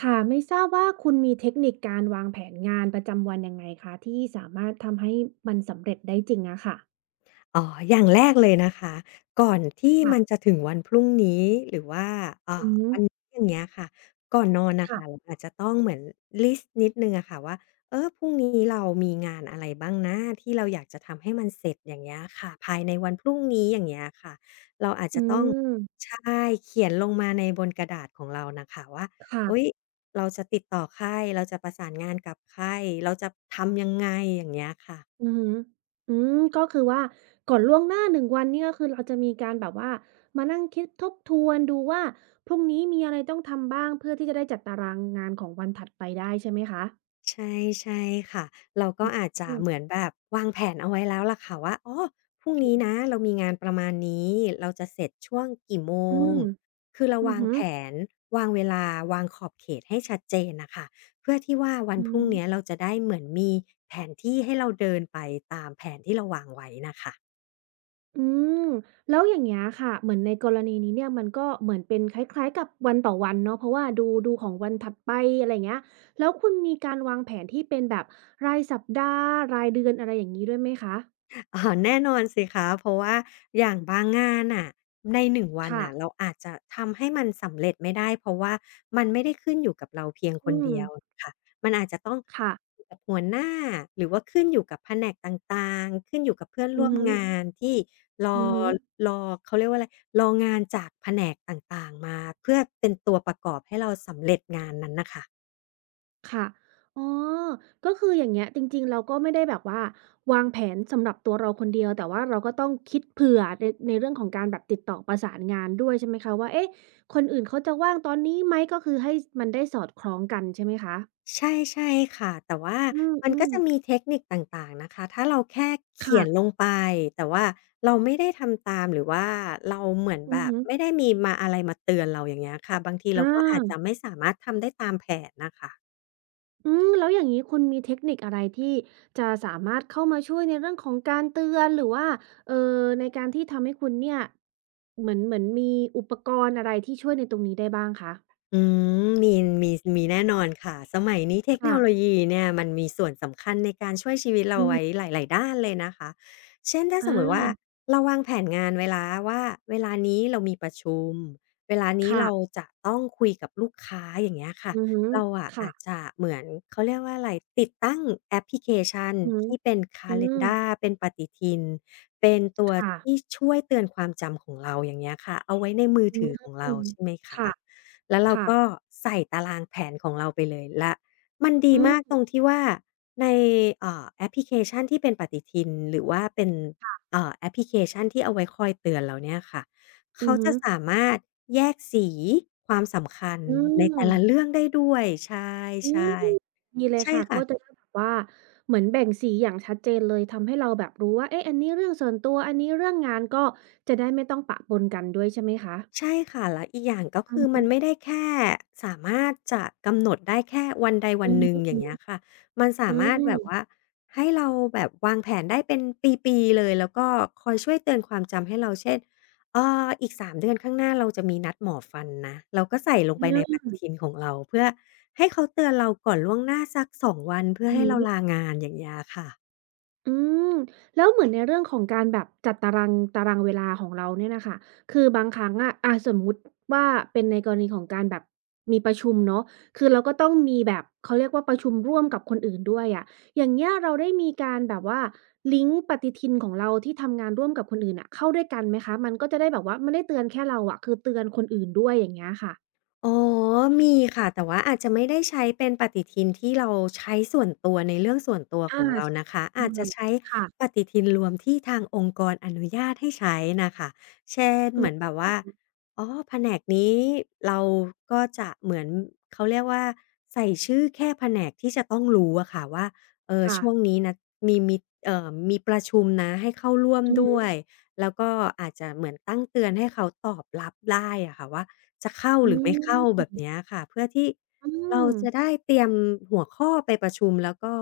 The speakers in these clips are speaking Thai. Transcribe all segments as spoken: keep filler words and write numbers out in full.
ค่ะไม่ทราบว่าคุณมีเทคนิคการวางแผนงานประจำวันยังไงคะที่สามารถทำให้มันสำเร็จได้จริงอะค่ะอ๋ออย่างแรกเลยนะคะก่อนที่ค่ะมันจะถึงวันพรุ่งนี้หรือว่าอือ่าอฮึวันนี้อย่างเงี้ยค่ะก่อนนอนน่ะค่ะเราค่ะอาจจะต้องเหมือนลิสต์นิดหนึ่งอะค่ะว่าเออพรุ่งนี้เรามีงานอะไรบ้างนะที่เราอยากจะทำให้มันเสร็จอย่างเงี้ยค่ะภายในวันพรุ่งนี้อย่างเงี้ยค่ะเราอาจอืจะต้องมใช่เขียนลงมาในบนกระดาษของเราน่ะค่ะว่าเฮ้ยค่ะเราจะติดต่อใครเราจะประสานงานกับใครเราจะทำยังไงอย่างเงี้ยค่ะ อือฮึอืมก็คือว่าก่อนล่วงหน้าหนึ่งวันเนี่ก็คือเราจะมีการแบบว่ามานั่งคิดทบทวนดูว่าพรุ่งนี้มีอะไรต้องทำบ้างเพื่อที่จะได้จัดตารางงานของวันถัดไปได้ใช่ไหมคะใช่ใช่ค่ะเราก็อือาจจะเหมือนมแบบวางแผนเอาไว้แล้วล่ะค่ะว่าอ๋อพรุ่งนี้นะค่ะเรามีงานประมาณนี้เราจะเสร็จช่วงกี่โมอืงมคือเราอือวางฮึแผนวางเวลาวางขอบเขตให้ชัดเจนน่ะค่ะเพื่อที่ว่าวันอืพรุ่งเนี้ยม เราจะได้เหมือนมีแผนที่ให้เราเดินไปตามแผนที่เราวางไว้น่ะค่ะ อืมแล้วอย่างเงี้ยค่ะเหมือนในกรณีนี้เนี่ยมันก็เหมือนเป็นคล้ายๆกับวันต่อวันเนาะเพราะว่าดูดูของวันถัดไปอะไรอย่างเงี้ยแล้วคุณมีการวางแผนที่เป็นแบบรายสัปดาห์รายเดือนอะไรอย่างงี้ด้วยไหมคะอ๋อแน่นอนสิคะเพราะว่าอย่างบางงานน่ะในหนึ่งวันค่ะน่ะเราอาจจะทำให้มันสำเร็จไม่ได้เพราะว่ามันไม่ได้ขึ้นอยู่กับเราเพียงคอืนมเดียวค่ะมันอาจจะต้องค่ะอยู่กับหัวหน้าหรือว่าขึ้นอยู่กับแผนกต่างๆขึ้นอยู่กับเพื่อนอืร่อวมฮึงานที่รอืออฮึ รอเขาเรียกว่าอะไรรองานจากแผนกต่างๆมาเพื่อเป็นตัวประกอบให้เราสำเร็จงานนั้นนะคะ ค่ะอ๋อก็คืออย่างเงี้ยจริงๆ เราก็ไม่ได้แบบว่าวางแผนสำหรับตัวเราคนเดียวแต่ว่าเราก็ต้องคิดเผื่อในในเรื่องของการแบบติดต่อประสานงานด้วยใช่ไหมคะว่าเอ๊ะคนอื่นเขาจะว่างตอนนี้ไหมก็คือให้มันได้สอดคล้องกันใช่ไหมคะใช่ใช่ค่ะแต่ว่าอืมันก็มจะมีๆเทคนิคต่างๆนะคะถ้าเราแค่เขียนลค่ะงไปแต่ว่าเราไม่ได้ทำตามหรือว่าเราเหมือนอืแบอบฮึไม่ได้มีมาอะไรมาเตือนเราอย่างเงี้ยค่ะบางทีอาเราก็อาจจะไม่สามารถทำได้ตามแผนน่ะค่ะ อืมแล้วอย่างงี้คุณมีเทคนิคอะไรที่จะสามารถเข้ามาช่วยในเรื่องของการเตือนหรือว่าเอ่อในการที่ทำให้คุณเนี่ยเหมือนเหมือนมีอุปกรณ์อะไรที่ช่วยในตรงนี้ได้บ้างคะ อืมมีมีมีแน่นอนค่ะสมัยนี้เทคโนค่ะ โลยีเนี่ยมันมีส่วนสำคัญในการช่วยชีวิตเราอือฮึไว้หลายๆด้านเลยนะคะเช่นถ้าสมมติว่าอาเราวางแผนงานเวลาว่าเวลานี้เรามีประชุมเวลานี้ค่ะ เราจะต้องคุยกับลูกค้าอย่างเงี้ยค่ะอือฮึเราอะอาจค่ะจะเหมือนเขาเรียกว่าอะไรติดตั้งแอปพลิเคชันอือฮึที่เป็น อืม แคเลนดาร์ เป็นปฏิทินเป็นตัวค่ะที่ช่วยเตือนความจำของเราอย่างเงี้ยค่ะเอาไว้ในมืออืถือของเรามใช่ไหมคะ ค่ะแล้วเราค่ะก็ใส่ตารางแผนของเราไปเลยและมันดีอืมากตมรงที่ว่าในเอ่อแอปพลิเคชันที่เป็นปฏิทินหรือว่าเป็นเอ่อแอปพลิเคชันที่เอาไว้คอยเตือนเราเนี่ยค่ะ อืเขาอฮึจะสามารถแยกสีความสำคัญอืในมแต่ละเรื่องได้ด้วยใช่อืมดีเลๆยใช่ค่ะก็จะค่ะ ได้แบบว่าเหมือนแบ่งสีอย่างชัดเจนเลย ทำให้เราแบบรู้ว่าเอ๊ะอันนี้เรื่องส่วนตัว อันนี้เรื่องงานก็จะได้ไม่ต้องปะปนกันด้วยใช่ไหมคะ ใช่ค่ะแล้วอีกอย่างก็อืคืออฮึมันไม่ได้แค่สามารถจะกำหนดได้แค่วันใดวัอืนอหนึ่งอย่างฮึเงี้ยค่ะมันๆสาอืมารถแบมบว่าให้เราแบบวางแผนได้เป็นปีๆเลยแล้วก็คอยช่วยเตือนความจำให้เราเช่นเอ่ออีกสามเดือนข้างหน้าเราจะมีนัดหมอฟันนะเราก็ใส่ลงอไปในปาฏิทินของเราเพื่อให้เขาเตือนเราก่อนล่วงหน้าสักสองวันเพื่ออือให้เราฮึ ลางานอย่างเงี้ยค่ะ อืมแล้วเหมือนในเรื่องของการแบบจัดตารางตารางเวลาของเราเนี่ยน่ะค่ะคือบางครั้งอะอาสมมุติว่าเป็นในกรณีของการแบบมีประชุมเนาะคือเราก็ต้องมีแบบเขาเรียกว่าประชุมร่วมกับคนอื่นด้วยอะอย่างเงี้ยเราได้มีการแบบว่าลิงก์ปฏิทินของเราที่ทำงานร่วมกับคนอื่นน่ะเข้าด้วยกันไหมคะมันก็จะได้แบบว่าไม่ได้เตือนแค่เราอะคือเตือนคนอื่นด้วยอย่างเงี้ยค่ะอ๋อมีค่ะ แต่ว่าอาจจะไม่ได้ใช้เป็นปฏิทินที่เราใช้ส่วนตัวในเรื่องส่วนตัวขอาองเราชนะคะ เออาจจะอใช้ปค่ะฏิทินรวมที่ทางองค์กรอนุญาตให้ใช้น่ะค่ะเช่นอืเหมือนแบบว่ามอ๋อแผนกนี้เราก็จะเหมือนเขาเรียกว่าใส่ชื่อแค่แผนกที่จะต้องรู้อะค่ะว่าเออค่ะช่วงนี้นะมีมิตเอ่อมีประชุมนะให้เข้าร่วมอือด้ฮึวย แล้วก็อาจจะเหมือนตั้งเตือนให้เขาตอบรับได้อะค่ะว่า จะเข้าอืหรือไม่เข้าแบมบเนี้ยค่ะเพื่อที่อืเราม จะได้เตรียมหัวข้อไปประชุมแล้วก็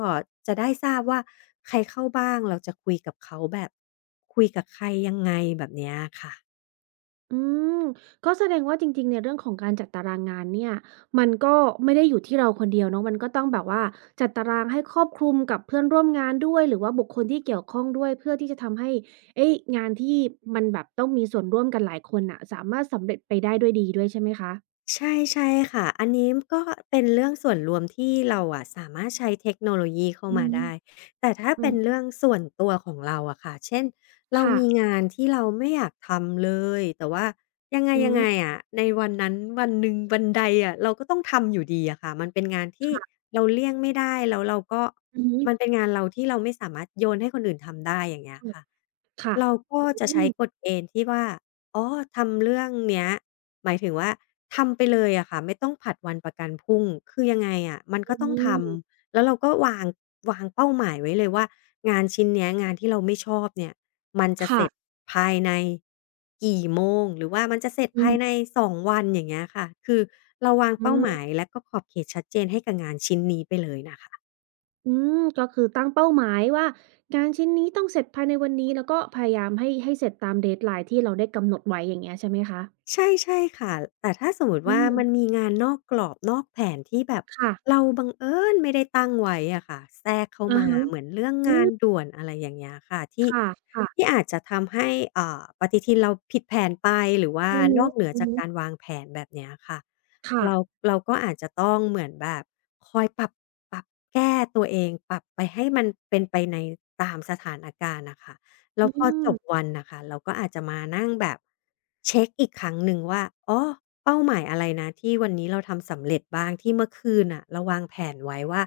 จะได้ทราบว่าใครเข้าบ้างเราจะคุยกับเขาแบบคุยกับใครยังไงแบบเนี้ยค่ะ อืมก็แสดงว่าจริงๆในเรื่องของการจัดตารางงานเนี่ยมันก็ไม่ได้อยู่ที่เราคนเดียวเนาะมันก็ต้องแบบว่าจัดตารางให้ครอบคลุมกับเพื่อนร่วมงานด้วยหรือว่าบุคคลที่เกี่ยวข้องด้วยเพื่อที่จะทำให้เอ๊ยงานที่มันแบบต้องมีส่วนร่วมกันหลายคนน่ะสามารถสำเร็จไปได้ด้วยดีด้วยใช่ไหมคะใช่ใช่ค่ะอันนี้ก็เป็นเรื่องส่วนรวมที่เราอะสามารถใช้เทคโนโลยีเข้าอืมามได้แต่ถ้าอืเป็อนเรื่องฮึส่วนตัวของเราอะค่ะเช่นเราค่ะมีงานที่เราไม่อยากทำเลยแต่ว่ายังไงอืยังมไงอะในวันนั้นวันหนึ่งวันใดอะเราก็ต้องทำอยู่ดีอะค่ะมันเป็นงานที่ค่ะเราเลี่ยงไม่ได้แล้วเราก็อือฮึมันเป็นงานเราที่เราไม่สามารถโยนให้คนอื่นทำได้อย่างเงี้ยค่ะค่ะค่ะเราก็อืจะมใช้กฎเกณฑ์ที่ว่า อ๋อทำเรื่องเนี้ยหมายถึงว่าทำไปเลยอะค่ะไม่ต้องผัดวันประกันพรุ่งคือยังไงอะมันก็อืต้องทมำแล้วเราก็วางวางเป้าหมายไว้เลยว่างานชิ้นเนี้ยงานที่เราไม่ชอบเนี่ยมันจะเสค่ะร็จภายในกี่โมงหรือว่ามันจะเสร็จอืภายในมสองวันอย่างเงี้ยค่ะคือเราวางอืเป้าหมาม ยและก็ขอบเขตชัดเจนให้กับงานชิ้นนี้ไปเลยน่ะค่ะ อืมก็คือตั้งเป้าหมายว่างานชิ้นนี้ต้องเสร็จภายในวันนี้แล้วก็พยายามให้ให้เสร็จตาม deadline ที่เราได้กำหนดไว้อย่างเงี้ยใช่ไหมคะใช่ใช่ค่ะแต่ถ้าสมมุติอืว่ามันมมีงานนอกกรอบนอกแผนที่แบบค่ะเราบังเอิญไม่ได้ตั้งไว้อะค่ะแทรกเข้าอะมาฮะเหมือนเรื่องอืงานมด่วนอะไรอย่างเงี้ยค่ะที่ค่ะๆที่อาจจะทำให้อ่าปฏิทินเราผิดแผนไปหรือว่าอือนฮึอกเหนืออือจากฮึการวางแผนแบบเนี้ยค่ะค่ะเราเราก็อาจจะต้องเหมือนแบบคอยปรับปรับแก้ตัวเองปรับไปให้มันเป็นไปในตามสถานการณ์น่ะค่ะ แล้อืวพอมจบวันน่ะค่ะเราก็อาจจะมานั่งแบบเช็กอีกครั้งหนึ่งว่าอ๋อเป้าหมายอะไรนะที่วันนี้เราทำสำเร็จบ้างที่เมื่อคืนน่ะเราวางแผนไว้ว่า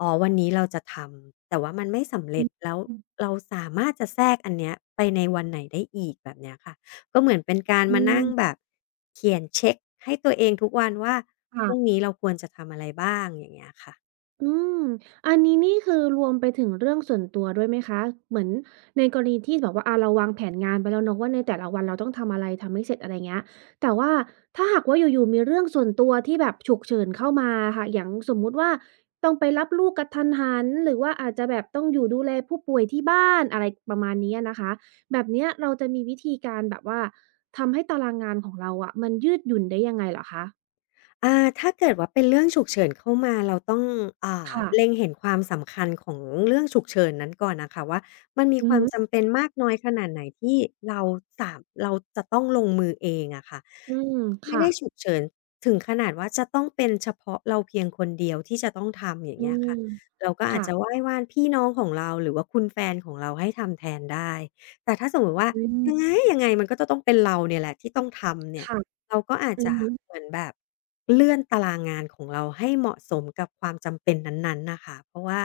อ๋อวันนี้เราจะทำแต่ว่ามันไม่สำอืเร็จอแล้วเราสามารถจะแทรกอันเนี้ยไปในวันไหนได้อีกแบบเนี้ยค่ะก็เหมือนเป็นการอืมามนั่งแบบเขียนเช็กให้ตัวเองทุกวันว่าพรุ่งค่ะ นี้เราควรจะทำอะไรบ้างอย่างเงี้ยค่ะ อืมอันนี้นี่คือรวมไปถึงเรื่องส่วนตัวด้วยไหมคะ เหมือนในกรณีที่แบบว่าอาเราวางแผนงานไปแล้วเนาะว่าในแต่ละวันเราต้องทำอะไรทำให้เสร็จอะไรเงี้ย แต่ว่าถ้าหากว่าอยู่ๆมีเรื่องส่วนตัวที่แบบฉุกเฉินเข้ามาอะค่ะอย่างสมมุติว่าต้องไปรับลูกกะทันหันหรือว่าอาจจะแบบต้องอยู่ดูแลผู้ป่วยที่บ้านอะไรประมาณนี้อะนะคะแบบเนี้ยเราจะมีวิธีการแบบว่าทำให้ตารางงานของเราอะมันยืดหยุ่นได้ยังไงเหรอคะอ่าถ้าเกิดว่าเป็นเรื่องฉุกเฉินเข้ามาเราต้องอ่าค่ะเล็งเห็นความสำคัญของเรื่องฉุกเฉินนั้นก่อนน่ะค่ะว่ามันมีอืคอวามฮึจำเป็นมากน้อยขนาดไหนที่เราสามเราจะต้องลงมือเองอะค่ะอืมไม่ค่ะ ได้ฉุกเฉินถึงขนาดว่าจะต้องเป็นเฉพาะเราเพียงคนเดียวที่จะต้องทำอย่างอืเงี้ยมค่ะเราก็อาจจะไหว้ค่ะ วานพี่น้องของเราหรือว่าคุณแฟนของเราให้ทำแทนได้แต่ถ้าสมมุติว่าอืยัม งไงยังไงมันก็จะต้องเป็นเราเนี่ยแหละที่ต้องทำเนี่ย ค่ะเราก็อาจอือจะฮึเหมือนแบบเลื่อนตารางงานของเราให้เหมาะสมกับความจำเป็นนั้นๆน่ะค่ะเพราะว่า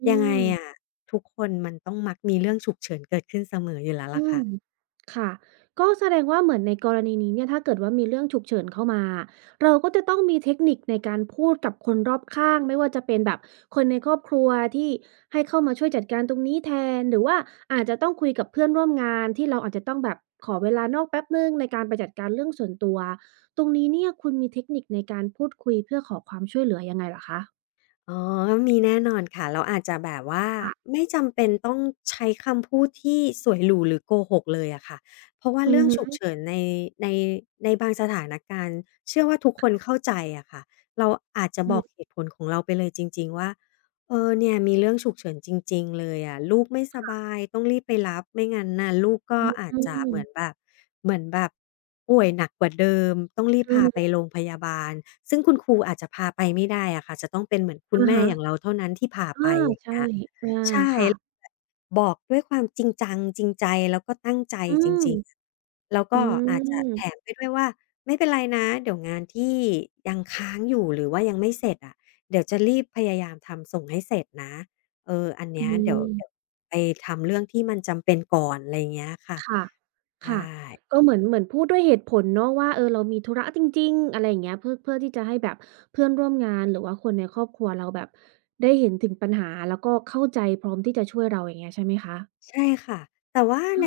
อืยังไงมออะทุกคนมันต้องมักมีเรื่องฉุกเฉินเกิดขึ้นเสมออยู่แล้วล่ะอืค่ะมค่ะก็แสดงว่าเหมือนในกรณีนี้เนี่ยถ้าเกิดว่ามีเรื่องฉุกเฉินเข้ามาเราก็จะต้องมีเทคนิคในการพูดกับคนรอบข้างไม่ว่าจะเป็นแบบคนในครอบครัวที่ให้เข้ามาช่วยจัดการตรงนี้แทนหรือว่าอาจจะต้องคุยกับเพื่อนร่วมงานที่เราอาจจะต้องแบบขอเวลานอกแป๊บหนึ่งในการไปจัดการเรื่องส่วนตัวตรงนี้เนี่ยคุณมีเทคนิคในการพูดคุยเพื่อขอความช่วยเหลือยังไงเหรอคะอ๋อมีแน่นอนค่ะเราอาจจะแบบว่าค่ะไม่จำเป็นต้องใช้คำพูดที่สวยหรูหรือโกหกเลยอะค่ะเพราะว่าอืเรื่อองฉุกฮึเฉินในในในบางสถานการณ์เชื่อว่าทุกคนเข้าใจอะค่ะเราอาจจะอือบอกฮึ เหตุผลของเราไปเลยจริงๆว่า เออเนี่ยมีเรื่องฉุกเฉินจริงๆเลยอะลูกไม่สบายต้องรีบไปรับไม่งั้นน่ะลูกก็อาจอืจะเหมมือนแบบเหมือนแบบป่วยหนักกว่าเดิมต้องรีบอือพาไปฮึโรงพยาบาลซึ่งคุณครูอาจจะพาไปไม่ได้อะค่ะจะต้องเป็นเหมือนคุณอะแม่ฮะอย่างเราเท่านั้นที่พาไปอาอย่างใช่เงี้ยอาใช่ค่ะบอกด้วยความจริงจังจริงใจแล้วก็ตั้งใจอืจมริงๆแล้วอืก็อาจจะมแถมไปด้วยว่าไม่เป็นไรนะเดี๋ยวงานที่ยังค้างอยู่หรือว่ายังไม่เสร็จอะ เดี๋ยวจะรีบพยายามทำส่งให้เสร็จนะเอออันอืเนี้ยเดี๋ยวมเดี๋ยวไปทำเรื่องที่มันจำเป็นก่อนอะไรอย่างเงี้ยค่ะค่ะไดค่ะ้ ก็เหมือนเหมือนพูดด้วยเหตุผลเนาะว่าเออเรามีธุระจริงๆอะไรอย่างเงี้ยเพื่อเพื่อที่จะให้แบบเพื่อนร่วมงานหรือว่าคนในครอบครัวเราแบบได้เห็นถึงปัญหาแล้วก็เข้าใจพร้อมที่จะช่วยเราอย่างเงี้ยใช่ไหมคะใช่ค่ะแต่ว่าอใน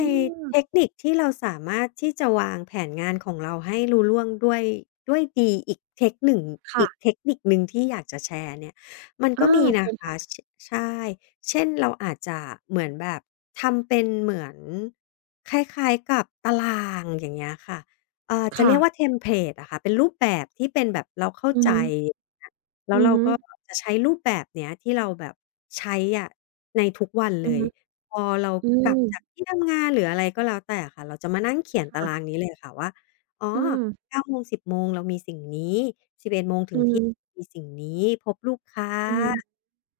เทคนิคที่เราสามารถที่จะวางแผนงานของเราให้รูล่วงด้วยด้วยดีอีกเทคหนึ่งอีกเทค่ะคนิคหนึ่งที่อยากจะแชร์เนี่ยมันอาก็มีนะเชิญคะค่ะชใช่เช่นเราอาจจะเหมือนแบบทำเป็นเหมือนคล้ายๆกับตารางอย่างเงี้ยค่ะเอ่อจะค่ะเรียกว่าเทมเพลตอะค่ะเป็นรูปแบบที่เป็นแบบเราเข้าอือใจฮึแล้วอือเราฮึก็จะใช้รูปแบบเนี้ยที่เราแบบใช้อะในทุกวันอืเลอย ฮึพอเราอืกลับมจากที่ทำงานหรืออะไรก็แล้วแต่ค่ะเราจะมานั่งเขียนตารางค่ะนี้เลยค่ะว่าอ๋ออืมเก้าโมงสิบโมงเรามีสิ่งนี้ สิบเอ็ดโมงถึอืงเที่ยงมมีสิ่งนี้พบลูกค้าอือฮึ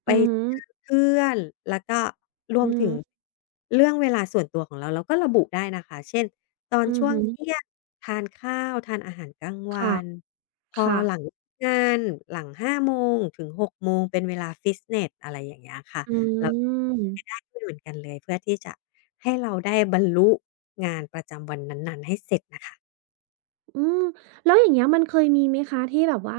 ไปอือฮึเจอเพื่อนแล้วก็รวมอืถึม งเรื่องเวลาส่วนตัวของเราเราก็ระบุได้นะคะ เช่น ตอนอือช่วงฮึเที่ยงทานข้าวทานอาหารกลางวัค่ะนพอค่ะหลังงานหลังห้าโมงถึงหกโมงเป็นเวลาฟิตเนสอะไรอย่างเงี้ยค่ะ อืแล้วไปได้ม ด้วยเหมือนกันเลยเพื่อที่จะให้เราได้บรรลุงานประจำวันนั้นๆให้เสร็จน่ะค่ะอืม แล้วอย่างเงี้ยมันเคยมีไหมคะที่แบบว่า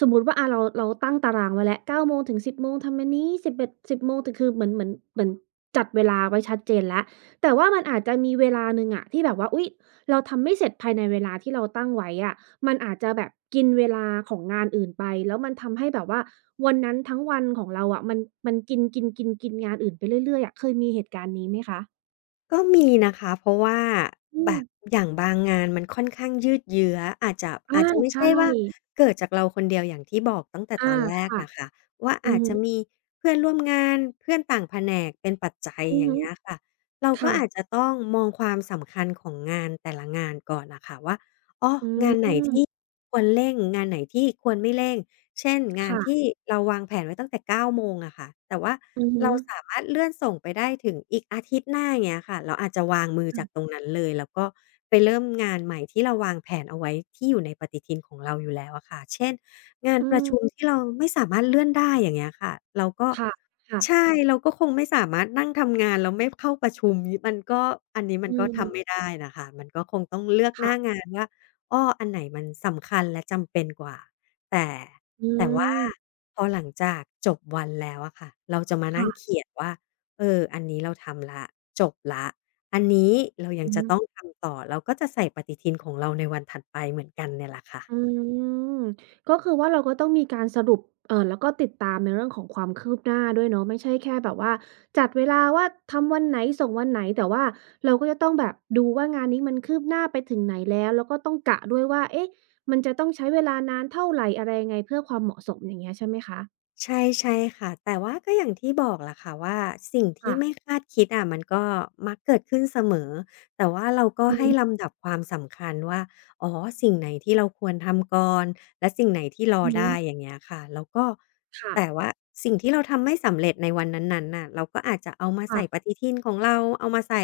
สมมุติว่าอาเราเราตั้งตารางไว้แล้วเก้าโมงถึงสิบโมงทำอันนี้สิบเอ็ดสิบโมงถึงคือเหมือนเหมือนเหมือนจัดเวลาไว้ชัดเจนแล้วแต่ว่ามันอาจจะมีเวลาหนึ่งอะที่แบบว่าอุ๊ยเราทำไม่เสร็จภายในเวลาที่เราตั้งไว้อะมันอาจจะแบบกินเวลาของงานอื่นไปแล้วมันทำให้แบบว่าวันนั้นทั้งวันของเราอะมันมันกินๆๆๆงานอื่นไปเรื่อยๆอะเคยมีเหตุการณ์นี้ไหมคะก็มีนะคะเพราะว่าอืแบม บอย่างบางงานมันค่อนข้างยืดเยื้ออาจจะอาอาจจะไม่ใช่ใช่ว่าเกิดจากเราคนเดียวอย่างที่บอกตั้งแต่อาตอนแรกค่ะนะคะว่าอืออาจฮึจะมีเพื่อนร่วมงานเพื่อนต่างแผนกเป็นปัจจัยอืออย่างฮึเงี้ยค่ะเราก็ค่ะอาจจะต้องมองความสำคัญของงานแต่ละงานก่อนน่ะค่ะว่า อ๋ออืงานไหนที่มควรเร่งงานไหนที่ควรไม่เร่งเช่นงานที่ค่ะเราวางแผนไว้ตั้งแต่เก้าโมงอะค่ะแต่ว่าอือฮึเราสามารถเลื่อนส่งไปได้ถึงอีกอาทิตย์หน้าอย่างเงี้ยค่ะเราอาจจะวางมืออืจากตรมงนั้นเลยแล้วก็ไปเริ่มงานใหม่ที่เราวางแผนเอาไว้ที่อยู่ในปฏิทินของเราอยู่แล้วอะค่ะเช่นงานอืประมชุมที่เราไม่สามารถเลื่อนได้อย่างเงี้ยค่ะเราก็ค่ะค่ะใช่เราก็คงไม่สามารถนั่งทำงานแล้วไม่เข้าประชุมงี้มันก็อันนี้มัอืนก็ทำไม่มได้นะคะมันก็คงต้องเลือกหน้าค่ะงานว่า อ้ออันไหนมันสำคัญและจำเป็นกว่าแต่อืแต่ว่ามพอหลังจากจบวันแล้วอะค่ะเราจะมานั่งค่ะเขียนว่าเอออันนี้เราทำแล้วจบแล้วอันนี้เรายังอืจะต้องม ทำต่อเราก็จะใส่ปฏิทินของเราในวันถัดไปเหมือนกันเนี่ยแหละค่ะ อืมก็คือว่าเราก็ต้องมีการสรุปเอ่อแล้วก็ติดตามในเรื่องของความคืบหน้าด้วยเนาะไม่ใช่แค่แบบว่าจัดเวลาว่าทำวันไหนส่งวันไหนแต่ว่าเราก็จะต้องแบบดูว่างานนี้มันคืบหน้าไปถึงไหนแล้วแล้วก็ต้องกะด้วยว่าเอ๊ะมันจะต้องใช้เวลานานเท่าไรอะไรยังไงเพื่อความเหมาะสมอย่างเงี้ยใช่ไหมคะใช่ใช่ค่ะแต่ว่าก็อย่างที่บอกแหละค่ะว่าสิ่งที่ค่ะไม่คาดคิดอะมันก็มักเกิดขึ้นเสมอแต่ว่าเราก็อือให้ลำดับความสำคัญว่าอ๋อสิ่งไหนที่เราควรทำก่อนและสิ่งไหนที่ฮรอึๆได้อย่างเงี้ยค่ะแล้วก็ค่ะแต่ว่าสิ่งที่เราทำไม่สำเร็จในวันนั้นๆน่ะเราก็อาจจะเอามาใส่ปค่ะฏิทินของเราเอามาใส่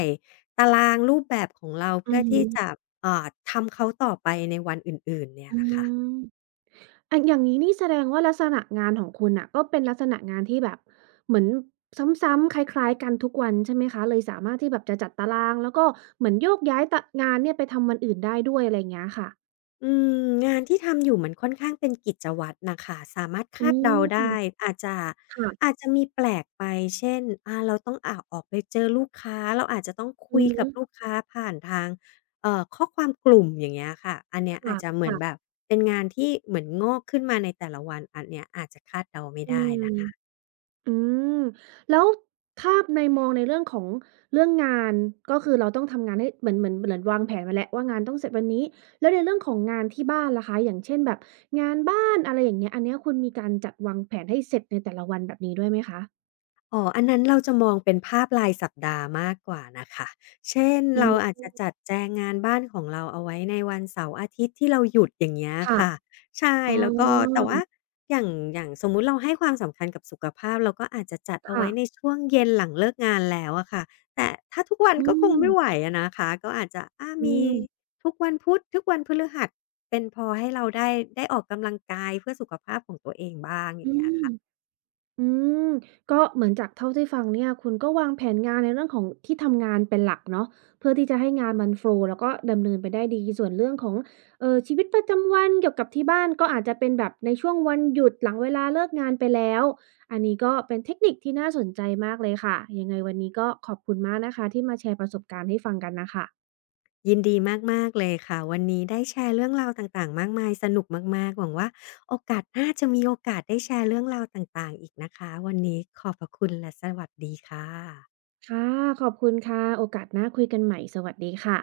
ตารางรูปแบบของเราอืเพื่ออฮึที่จะอ่าทำเขาต่อไปในวันอื่นๆเนี่ยอืแหละค่ะ ม อันอย่างนี้นี่แสดงว่าลักษณะงานของคุณน่ะก็เป็นลักษณะงานที่แบบเหมือนซ้ำๆคล้ายๆกันทุกวันใช่ไหมคะเลยสามารถที่แบบจะจัดตารางแล้วก็เหมือนโยกย้ายตะงานเนี่ยไปทำวันอื่นได้ด้วยอะไรอย่างเงี้ยค่ะอืมงานที่ทำอยู่มันค่อนข้างเป็นกิจวัตรน่ะค่ะสามารถอืคาดมเดาได้อาจจะค่ะอาจจะมีแปลกไปเช่นอาเราต้องอ่าออกไปเจอลูกค้าเราอาจจะต้องคุอืยอฮึกับลูกค้าผ่านทางเอ่อข้อความกลุ่มอย่างเงี้ยค่ะอันเนี้ยอาจจะเหมือนแบบค่ะเป็นงานที่เหมือนงอกขึ้นมาในแต่ละวันอันเนี้ยอาจจะคาดเดาไม่ๆอืได้ม นะ อืมแล้วถ้าในมองในเรื่องของเรื่องงานก็คือเราต้องทำงานให้เหมือนเหมือนเหมือนวางแผนมาแล้วว่างานต้องเสร็จวันนี้แล้วในเรื่องของงานที่บ้านล่ะคะอย่างเช่นแบบงานบ้านอะไรอย่างเงี้ยอันเนี้ยคุณมีการจัดวางแผนให้เสร็จในแต่ละวันแบบนี้ด้วยไหมคะอ๋ออันนั้นเราจะมองเป็นภาพรายสัปดาห์มากกว่าน่ะค่ะเช่นอืเราอาจมจะจัดแจงงานบ้านของเราเอาไว้ในวันเสาร์อาทิตย์ที่เราหยุดอย่างเงี้ยค่ะค่ะใช่อ๋อแล้วก็แต่ว่าอย่างอย่างสมมุติเราให้ความสำคัญกับสุขภาพเราก็อาจจะจัดเอาค่ะไว้ในช่วงเย็นหลังเลิกงานแล้วอะค่ะแต่ถ้าทุกวันอืก็คงมไม่ไหวอะนะคะก็อาจจะอาอืมีมทุกวันพุธทุกวันพฤหัสเป็นพอให้เราได้ได้ออกกำลังกายเพื่อสุขภาพของตัวเองบ้างอย่าอืงเงี้ยม ค่ะ อืมก็เหมือนจากเท่าที่ฟังเนี่ยคุณก็วางแผนงานในเรื่องของที่ทำงานเป็นหลักเนาะเพื่อที่จะให้งานมันโฟลว์แล้วก็ดำเนินไปได้ดีส่วนเรื่องของเอ่อชีวิตประจำวันเกี่ยวกับที่บ้านก็อาจจะเป็นแบบในช่วงวันหยุดหลังเวลาเลิกงานไปแล้วอันนี้ก็เป็นเทคนิคที่น่าสนใจมากเลยค่ะยังไงวันนี้ก็ขอบคุณมากนะคะที่มาแชร์ประสบการณ์ให้ฟังกันน่ะค่ะยินดีมากๆเลยค่ะวันนี้ได้แชร์เรื่องราวต่างๆมากมายสนุกมากๆ หวังว่าโอกาสหน้าจะมีโอกาสได้แชร์เรื่องราวต่างๆอีกนะคะวันนี้ขอบพระคุณและสวัสดีค่ะค่ะขอบคุณค่ะโอกาสหน้าคุยกันใหม่สวัสดีค่ะ